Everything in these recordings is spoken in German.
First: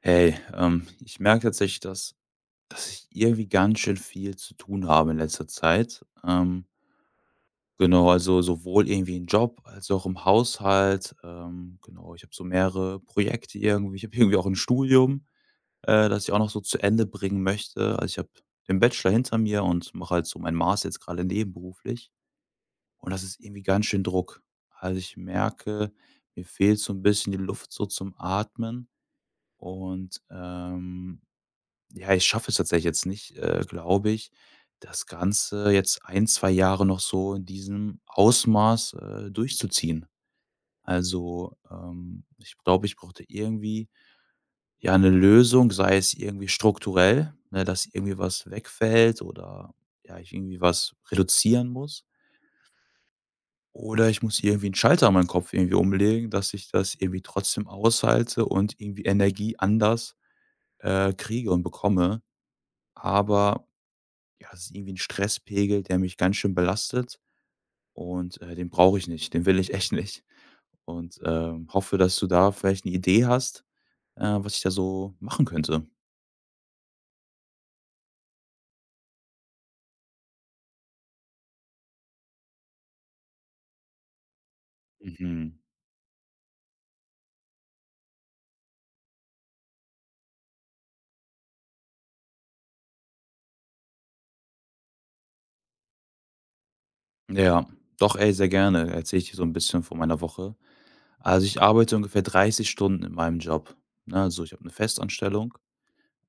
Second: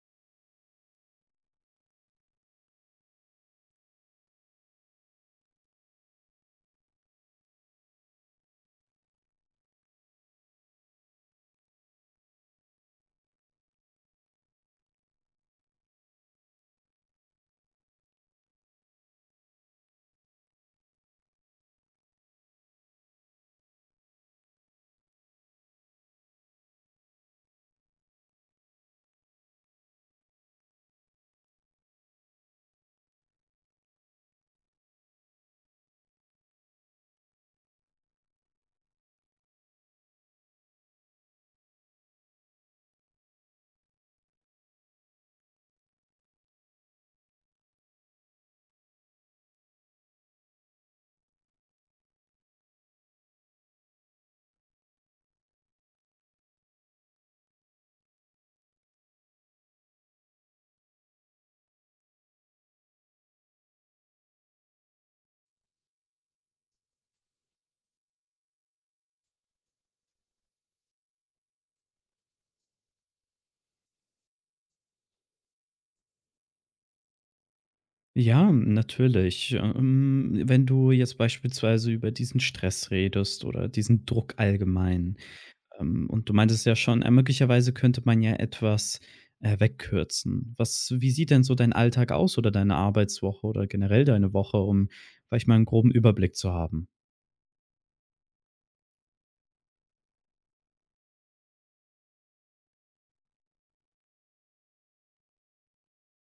Hey, ich merke tatsächlich, dass ich irgendwie ganz schön viel zu tun habe in letzter Zeit. Genau, also sowohl irgendwie im Job als auch im Haushalt. Genau, ich habe so mehrere Projekte irgendwie. Ich habe irgendwie auch ein Studium, das ich auch noch so zu Ende bringen möchte. Also ich habe den Bachelor hinter mir und mache halt so mein Master jetzt gerade nebenberuflich. Und das ist irgendwie ganz schön Druck. Also ich merke, mir fehlt so ein bisschen die Luft so zum Atmen. Und ja, ich schaffe es tatsächlich jetzt nicht, glaube ich, das Ganze jetzt 1, 2 Jahre noch so in diesem Ausmaß, durchzuziehen. Also, ich glaube, ich brauchte irgendwie, ja, eine Lösung, sei es irgendwie strukturell, ne, dass irgendwie was wegfällt oder, ja, ich irgendwie was reduzieren muss. Oder ich muss irgendwie einen Schalter in meinem Kopf irgendwie umlegen, dass ich das irgendwie trotzdem aushalte und irgendwie Energie anders, kriege und bekomme. Aber ja, das ist irgendwie ein Stresspegel, der mich ganz schön belastet und, den brauche ich nicht, den will ich echt nicht. Und, hoffe, dass du da vielleicht eine Idee hast, was ich da so machen könnte. Ja, natürlich. Wenn du jetzt beispielsweise über diesen Stress redest oder diesen Druck allgemein, Mhm. Und du meintest ja schon, möglicherweise könnte man ja etwas, wegkürzen. Was wie sieht denn so dein Alltag aus oder deine Arbeitswoche oder generell deine Woche, um vielleicht mal einen groben Überblick zu haben? Ja, doch, ey, sehr gerne erzähle ich dir so ein bisschen von meiner Woche. Also, ich arbeite ungefähr 30 Stunden in meinem Job, ne? Also, ich habe eine Festanstellung,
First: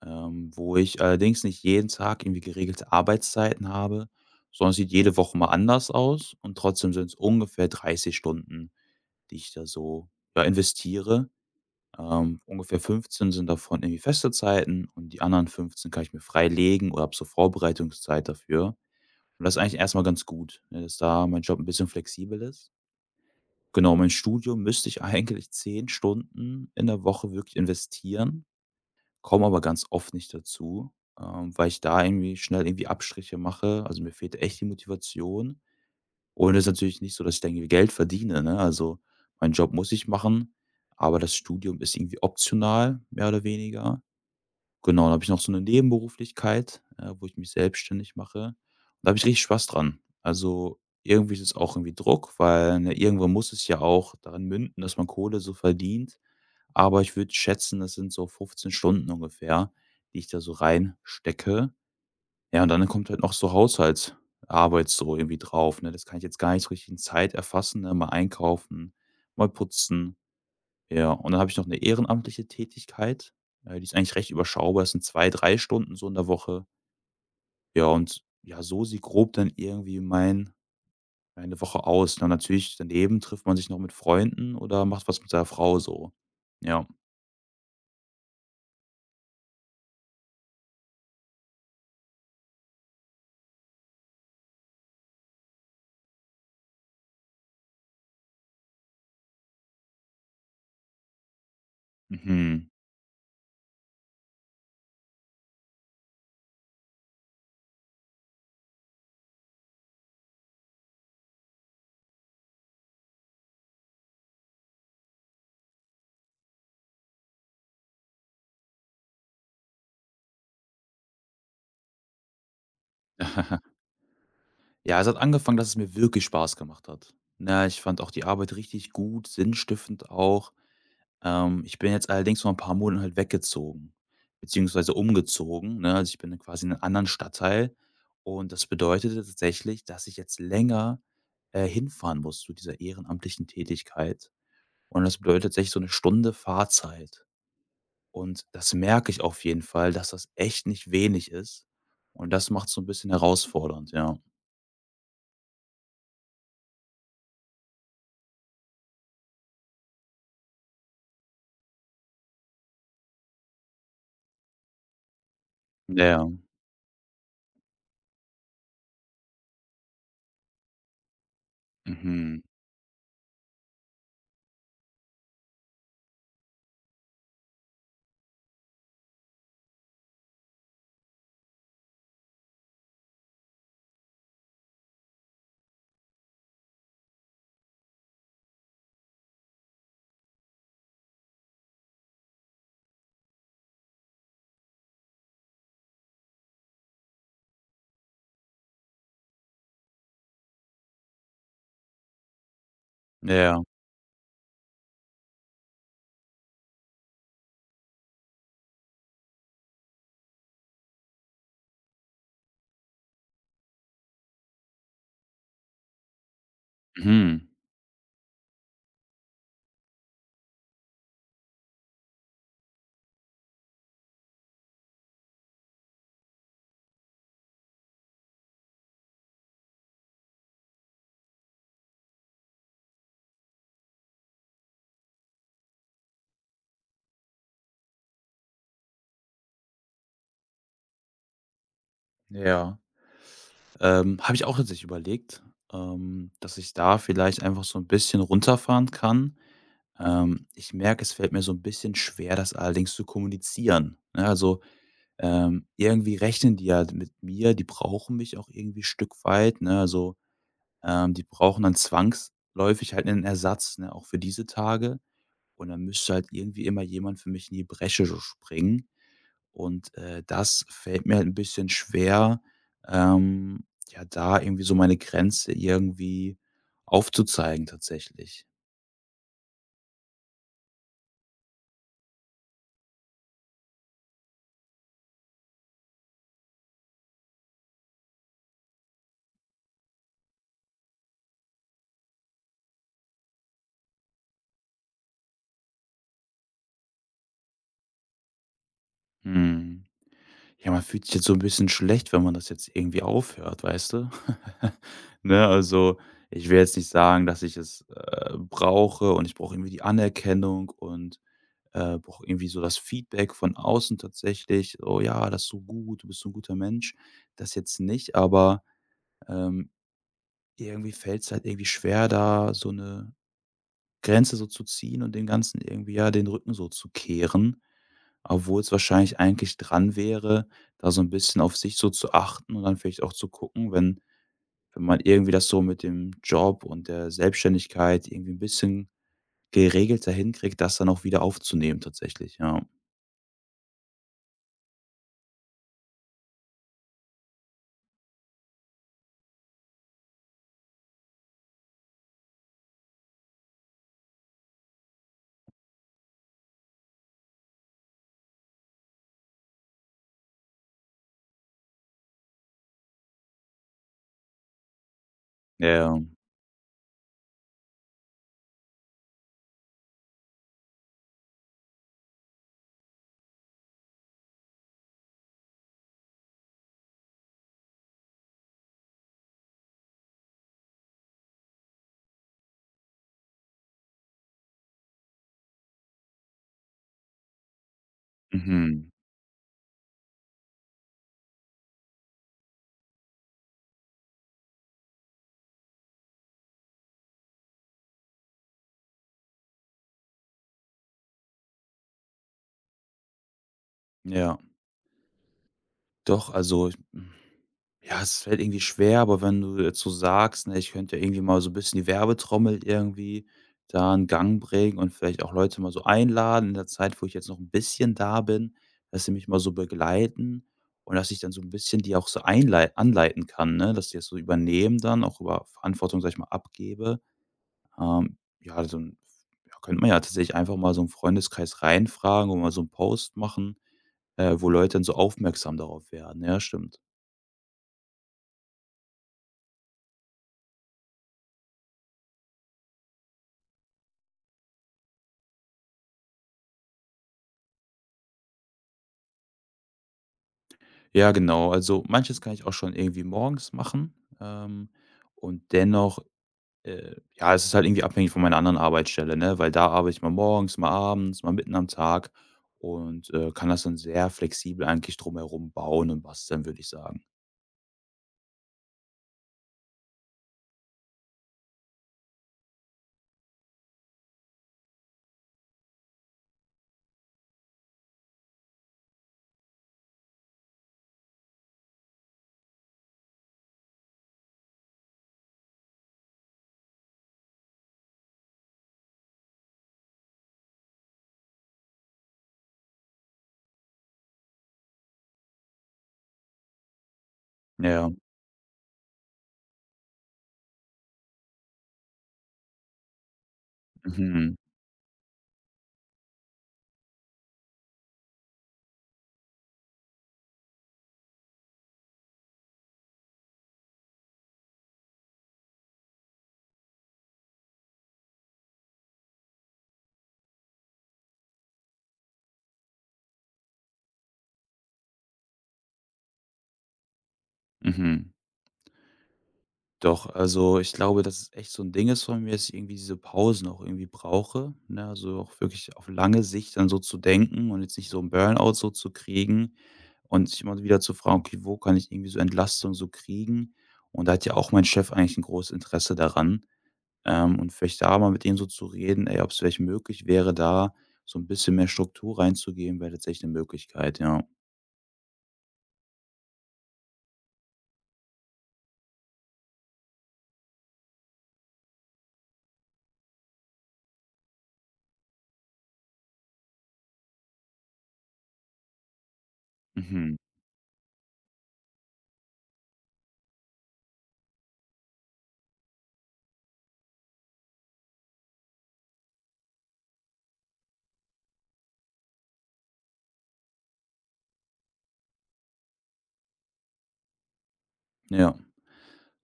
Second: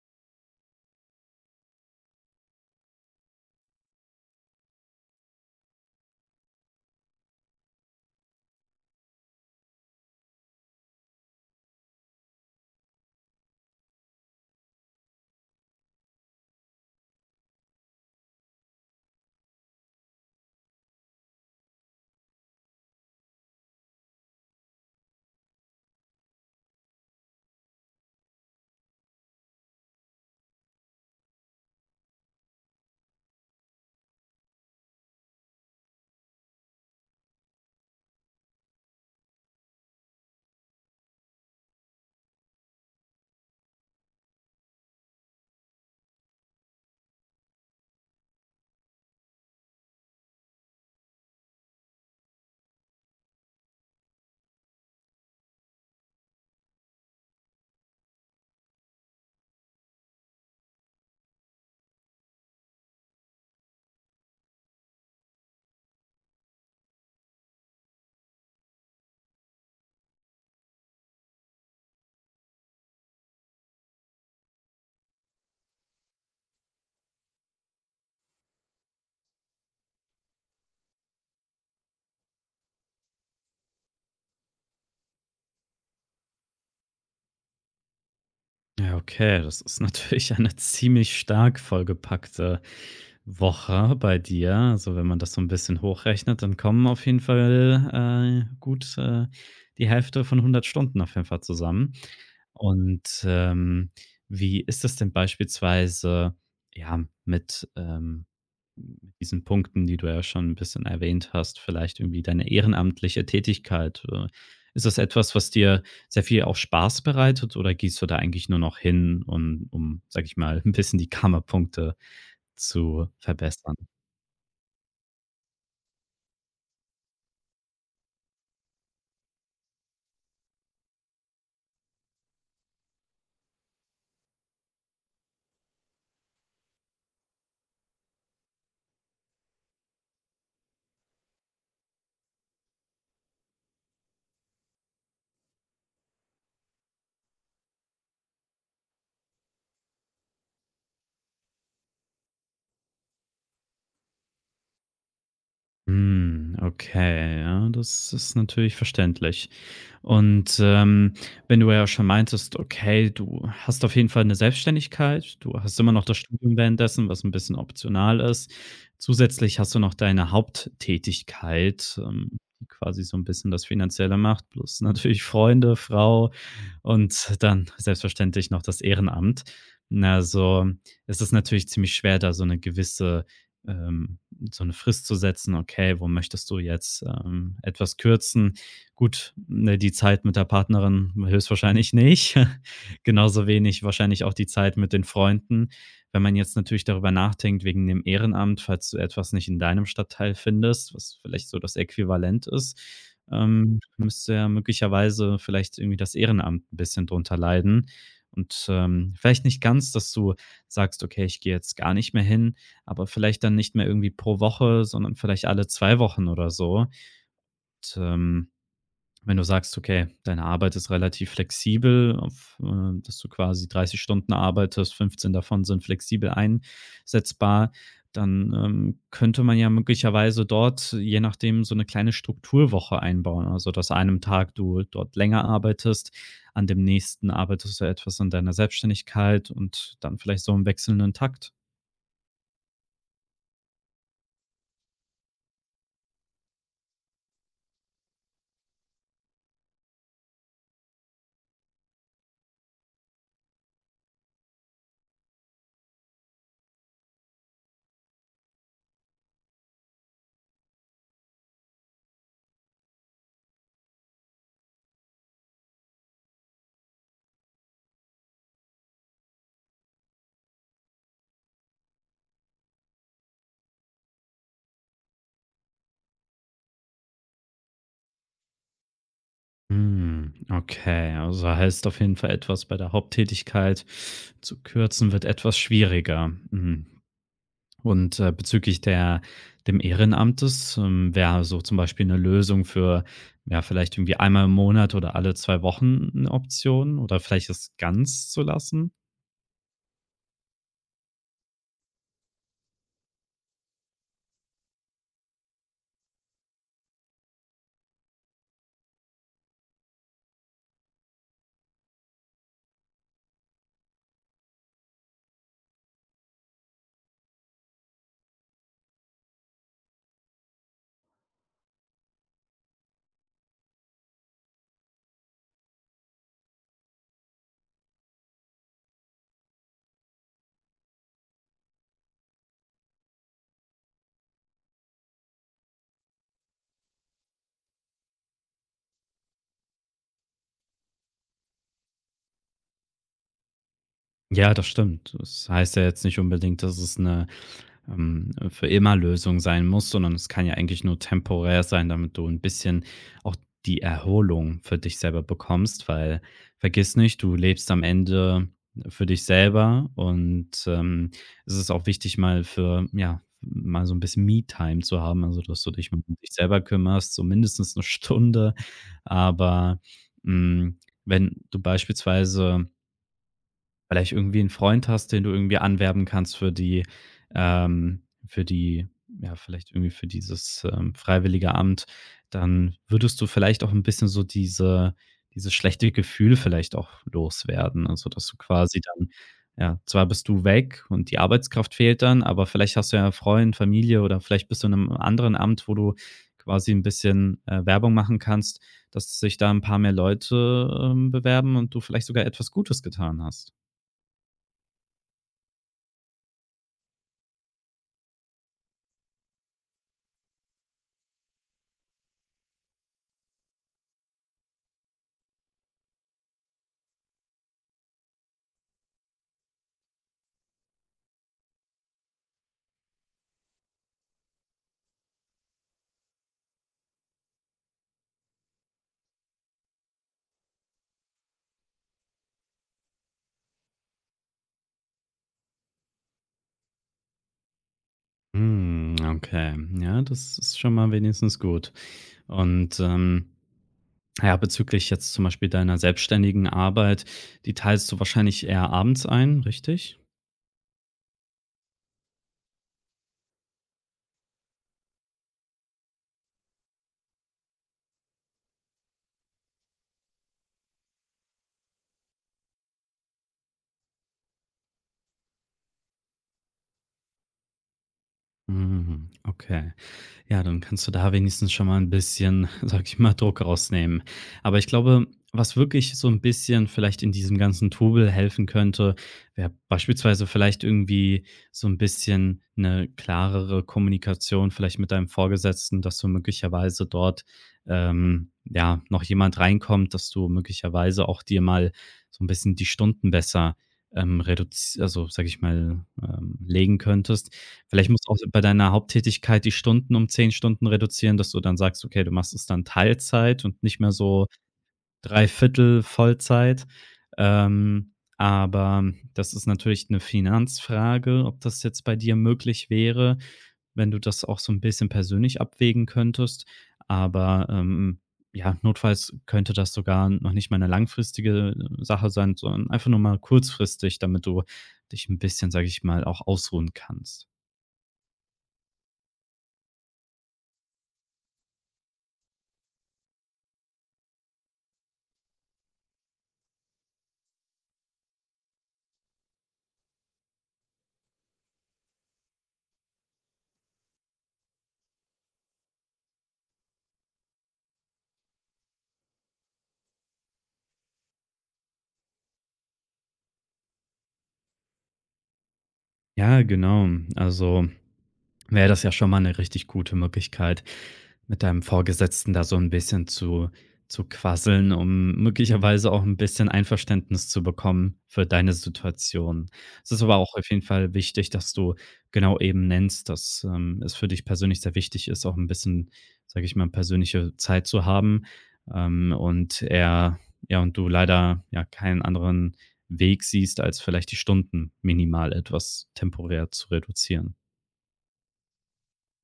wo ich allerdings nicht jeden Tag irgendwie geregelte Arbeitszeiten habe, sondern es sieht jede Woche mal anders aus und trotzdem sind es ungefähr 30 Stunden, die ich da so, ja, investiere. Ungefähr 15 sind davon irgendwie feste Zeiten und die anderen 15 kann ich mir freilegen oder habe so Vorbereitungszeit dafür. Und das ist eigentlich erstmal ganz gut, ne, dass da mein Job ein bisschen flexibel ist. Genau, mein Studium müsste ich eigentlich 10 Stunden in der Woche wirklich investieren, komme aber ganz oft nicht dazu, weil ich da irgendwie schnell irgendwie Abstriche mache. Also, mir fehlt echt die Motivation. Und es ist natürlich nicht so, dass ich da irgendwie Geld verdiene, ne? Also, meinen Job muss ich machen, aber das Studium ist irgendwie optional, mehr oder weniger. Genau, dann habe ich noch so eine Nebenberuflichkeit, wo ich mich selbstständig mache. Und da habe ich richtig Spaß dran. Also, irgendwie ist es auch irgendwie Druck, weil, ne, irgendwann muss es ja auch darin münden, dass man Kohle so verdient. Aber ich würde schätzen, das sind so 15 Stunden ungefähr, die ich da so reinstecke. Ja, und dann kommt halt noch so Haushaltsarbeit so irgendwie drauf, ne? Das kann ich jetzt gar nicht so richtig in Zeit erfassen, ne? Mal einkaufen, mal putzen, ja. Und dann habe ich noch eine ehrenamtliche Tätigkeit, die ist eigentlich recht überschaubar. Es sind 2, 3 Stunden so in der Woche. Ja, und ja, so sieht grob dann irgendwie meine Woche aus. Na, natürlich daneben trifft man sich noch mit Freunden oder macht was mit seiner Frau so. Ja. Ja, okay, das ist natürlich eine ziemlich stark vollgepackte Woche bei dir. Also, wenn man das so ein bisschen hochrechnet, dann kommen auf jeden Fall, gut, die Hälfte von 100 Stunden auf jeden Fall zusammen. Mhm. Und, wie ist das denn beispielsweise, ja, mit, diesen Punkten, die du ja schon ein bisschen erwähnt hast, vielleicht irgendwie deine ehrenamtliche Tätigkeit? Ist das etwas, was dir sehr viel auch Spaß bereitet oder gehst du da eigentlich nur noch hin und um, sage ich mal, ein bisschen die Kammerpunkte zu verbessern? Ja, es hat angefangen, dass es mir wirklich Spaß gemacht hat. Na, ich fand auch die Arbeit richtig gut, sinnstiftend auch. Ich bin jetzt allerdings vor ein paar Monaten halt weggezogen, beziehungsweise umgezogen, ne? Also, ich bin quasi in einen anderen Stadtteil und das bedeutete tatsächlich, dass ich jetzt länger, hinfahren muss zu dieser ehrenamtlichen Tätigkeit, und das bedeutet tatsächlich so eine Stunde Fahrzeit, und das merke ich auf jeden Fall, dass das echt nicht wenig ist, und das macht's so ein bisschen herausfordernd, ja. Hm, okay, ja, das ist natürlich verständlich. Und, wenn du ja schon meintest, okay, du hast auf jeden Fall eine Selbstständigkeit, du hast immer Ja, noch das ja. Studium währenddessen, was ein bisschen optional ist. Zusätzlich hast du noch deine Haupttätigkeit, Mhm. die quasi so ein bisschen das Finanzielle macht, plus natürlich Freunde, Frau und dann selbstverständlich noch das Ehrenamt. Na, also, es ist natürlich ziemlich schwer, da so eine gewisse ähm, so eine Frist zu setzen: „Okay, wo möchtest du jetzt, etwas kürzen?“ Gut, ne, die Zeit mit der Partnerin höchstwahrscheinlich nicht. Genauso wenig wahrscheinlich auch die Zeit mit den Freunden. Wenn man jetzt natürlich darüber nachdenkt, wegen dem Ehrenamt, falls du etwas nicht in deinem Stadtteil findest, was vielleicht so das Äquivalent ist, Ja, müsste ja möglicherweise vielleicht irgendwie das Ehrenamt ein bisschen drunter leiden. Und, vielleicht nicht ganz, dass du sagst: „Okay, ich gehe jetzt gar nicht mehr hin“, aber vielleicht dann nicht mehr irgendwie pro Woche, sondern vielleicht alle 2 Wochen oder so. mhm, Und, wenn du sagst, okay, deine Arbeit ist relativ flexibel, auf, dass du quasi 30 Stunden arbeitest, 15 davon sind flexibel einsetzbar, dann könnte man ja möglicherweise dort, je nachdem, so eine kleine Strukturwoche einbauen. Also, dass an einem Tag du dort länger arbeitest, an dem nächsten arbeitest du etwas an deiner Selbstständigkeit und dann vielleicht so im wechselnden Takt. ja. Habe ich auch tatsächlich überlegt, dass ich da vielleicht einfach so 'n bisschen runterfahren kann. Ich merke, es fällt mir so 'n bisschen schwer, das allerdings zu kommunizieren, ne? Also, irgendwie rechnen die ja mit mir, die brauchen mich auch irgendwie Stück weit, ne? Also, die brauchen dann zwangsläufig halt 'nen Ersatz, ne, auch für diese Tage. Und dann müsste halt irgendwie immer jemand für mich in die Bresche so springen. Und, das fällt mir halt 'n bisschen schwer, ja, da irgendwie so meine Grenze irgendwie aufzuzeigen tatsächlich. Hm, okay, also heißt auf jeden Fall etwas bei der Haupttätigkeit zu kürzen wird etwas schwieriger. Hm. Und, bezüglich der dem Ehrenamtes, wäre so zum Beispiel eine Lösung für ja, vielleicht irgendwie einmal im Monat oder alle 2 Wochen eine Option oder vielleicht das ganz zu lassen? Mhm. Ja, man fühlt sich jetzt so ein bisschen schlecht, wenn man das jetzt irgendwie aufhört, weißt du? Ne, also, ich will jetzt nicht sagen, dass ich es, brauche und ich brauche irgendwie die Anerkennung und, brauche irgendwie so das Feedback von außen tatsächlich: „Oh ja, das ist so gut, du bist so ein guter Mensch." Das jetzt nicht, aber, ähm, Irgendwie fällt es halt irgendwie schwer, da so eine Grenze so zu ziehen und dem Ganzen irgendwie, ja, den Rücken so zu kehren, obwohl es wahrscheinlich eigentlich dran wäre, da so ein bisschen auf sich so zu achten und dann vielleicht auch zu gucken, wenn wenn man irgendwie das so mit dem Job und der Selbstständigkeit irgendwie ein bisschen geregelter hinkriegt, das dann auch wieder aufzunehmen tatsächlich, ja. Ja, das stimmt. Das heißt ja jetzt nicht unbedingt, dass es eine für immer Lösung sein muss, sondern es kann ja eigentlich nur temporär sein, damit du ein bisschen auch die Erholung für dich selber bekommst, weil vergiss nicht, du lebst am Ende für dich selber und, es ist auch wichtig, mal für ja, mal so ein bisschen Me-Time zu haben, also, dass Ja, du dich ja. mal um dich selber kümmerst, so mindestens eine Stunde. Aber, hm, wenn du beispielsweise vielleicht irgendwie einen Freund hast, den du irgendwie anwerben kannst für die ja, vielleicht irgendwie für dieses, freiwillige Amt, dann würdest du vielleicht auch ein bisschen so dieses schlechte Gefühl vielleicht auch loswerden. Also, dass du quasi Mhm. dann ja, zwar bist du weg und die Arbeitskraft fehlt dann, aber vielleicht hast du ja Freund, Familie oder vielleicht bist du in einem anderen Amt, wo du quasi ein bisschen, Werbung machen kannst, dass sich da ein paar mehr Leute, bewerben und du vielleicht sogar etwas Gutes getan hast. Ja, doch, also ich hm. Ja, es fällt irgendwie schwer, aber wenn du jetzt so sagst, ne, ich könnte ja irgendwie mal so 'n bisschen die Werbetrommel irgendwie da in Gang bringen und vielleicht auch Leute mal so einladen in der Zeit, wo ich jetzt noch ein bisschen da bin, dass sie mich mal so begleiten und dass ich dann so ein bisschen die auch so einlei anleiten kann, ne, dass die das so übernehmen dann, auch über Verantwortung, sag ich mal, abgebe. Ja, so 'n ja, könnte man ja tatsächlich einfach mal so einen Freundeskreis reinfragen und mal so 'n Post machen, wo Leute dann so aufmerksam darauf werden. Ja, stimmt. Hm, okay. Ja, das ist schon mal wenigstens gut. Und, ja, bezüglich jetzt zum Beispiel deiner selbstständigen Arbeit, die teilst du wahrscheinlich eher abends ein, richtig? Ja, genau. Also, manches kann ich auch schon irgendwie morgens machen, ähm, und dennoch, ja, es ist halt irgendwie abhängig von meiner anderen Arbeitsstelle, ne? Weil da arbeite ich mal morgens, mal abends, mal mitten am Tag und, kann das dann sehr flexibel eigentlich drumherum bauen und basteln, würde ich sagen. Mhm, okay. Ja, dann kannst du da wenigstens schon mal ein bisschen, sag ich mal, Druck rausnehmen. Aber ich glaube, was wirklich so ein bisschen vielleicht in diesem ganzen Trubel helfen könnte, wäre beispielsweise vielleicht irgendwie so ein bisschen eine klarere Kommunikation vielleicht mit deinem Vorgesetzten, dass du möglicherweise dort, ja, noch jemand reinkommt, dass du möglicherweise auch dir mal so ein bisschen die Stunden besser, reduzi also, sag ich mal, legen könntest. Vielleicht Ja. musst du auch bei deiner Haupttätigkeit die Stunden um 10 Stunden reduzieren, dass du dann sagst: „Okay, du machst es dann Teilzeit und nicht mehr so Mhm. Dreiviertel Vollzeit.“ Aber das ist natürlich eine Finanzfrage, ob das jetzt bei dir möglich wäre, wenn du das auch so ein bisschen persönlich abwägen könntest. Aber, ja, notfalls könnte das sogar noch nicht mal eine langfristige Sache sein, sondern einfach nur mal kurzfristig, damit du dich ein bisschen, sage ich mal, auch ausruhen kannst. Mhm. Doch, also, ich glaube, dass es echt so ein Ding ist von mir, dass ich irgendwie diese Pausen auch irgendwie brauche, ne? Also, auch wirklich auf lange Sicht dann so zu denken und jetzt nicht so 'n Burnout so zu kriegen. Und sich immer wieder zu fragen: „Okay, wo kann ich irgendwie so Entlastung so kriegen?" Und da hat ja auch mein Chef eigentlich ein großes Interesse daran, und vielleicht da mal mit dem so zu reden, ey, ob es vielleicht möglich wäre, da so ein bisschen mehr Struktur reinzugeben, wäre tatsächlich eine Möglichkeit, ja. Ja, genau. Also, wäre das ja schon mal eine richtig gute Möglichkeit, mit deinem Vorgesetzten da so ein bisschen zu quasseln, um möglicherweise auch ein bisschen Einverständnis zu bekommen für deine Situation. Es ist aber Mhm. auch auf jeden Fall wichtig, dass du genau eben nennst, dass, es für dich persönlich sehr wichtig ist, auch ein bisschen, sage ich mal, persönliche Zeit zu haben, und er ja, und du leider, ja, keinen anderen Weg siehst, als vielleicht die Stunden minimal etwas temporär zu reduzieren. Ja.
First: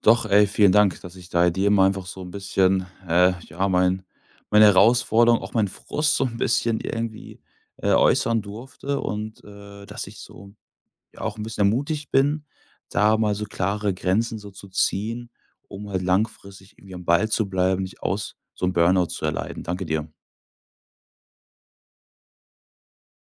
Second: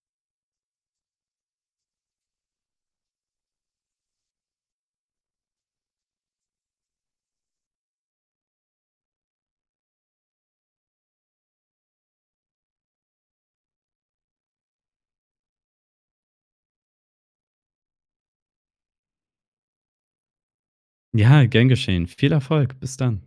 Doch, ey, vielen Dank, dass ich da dir mal einfach so ein bisschen, ja, meine Herausforderung, auch meinen Frust so ein bisschen irgendwie, äußern durfte und, dass ich so ja auch 'n bisschen ermutigt bin, da mal so klare Grenzen so zu ziehen, um halt langfristig irgendwie am Ball zu bleiben, nicht aus so 'n Burnout zu erleiden. Danke dir. Ja, gern geschehen. Viel Erfolg. Bis dann.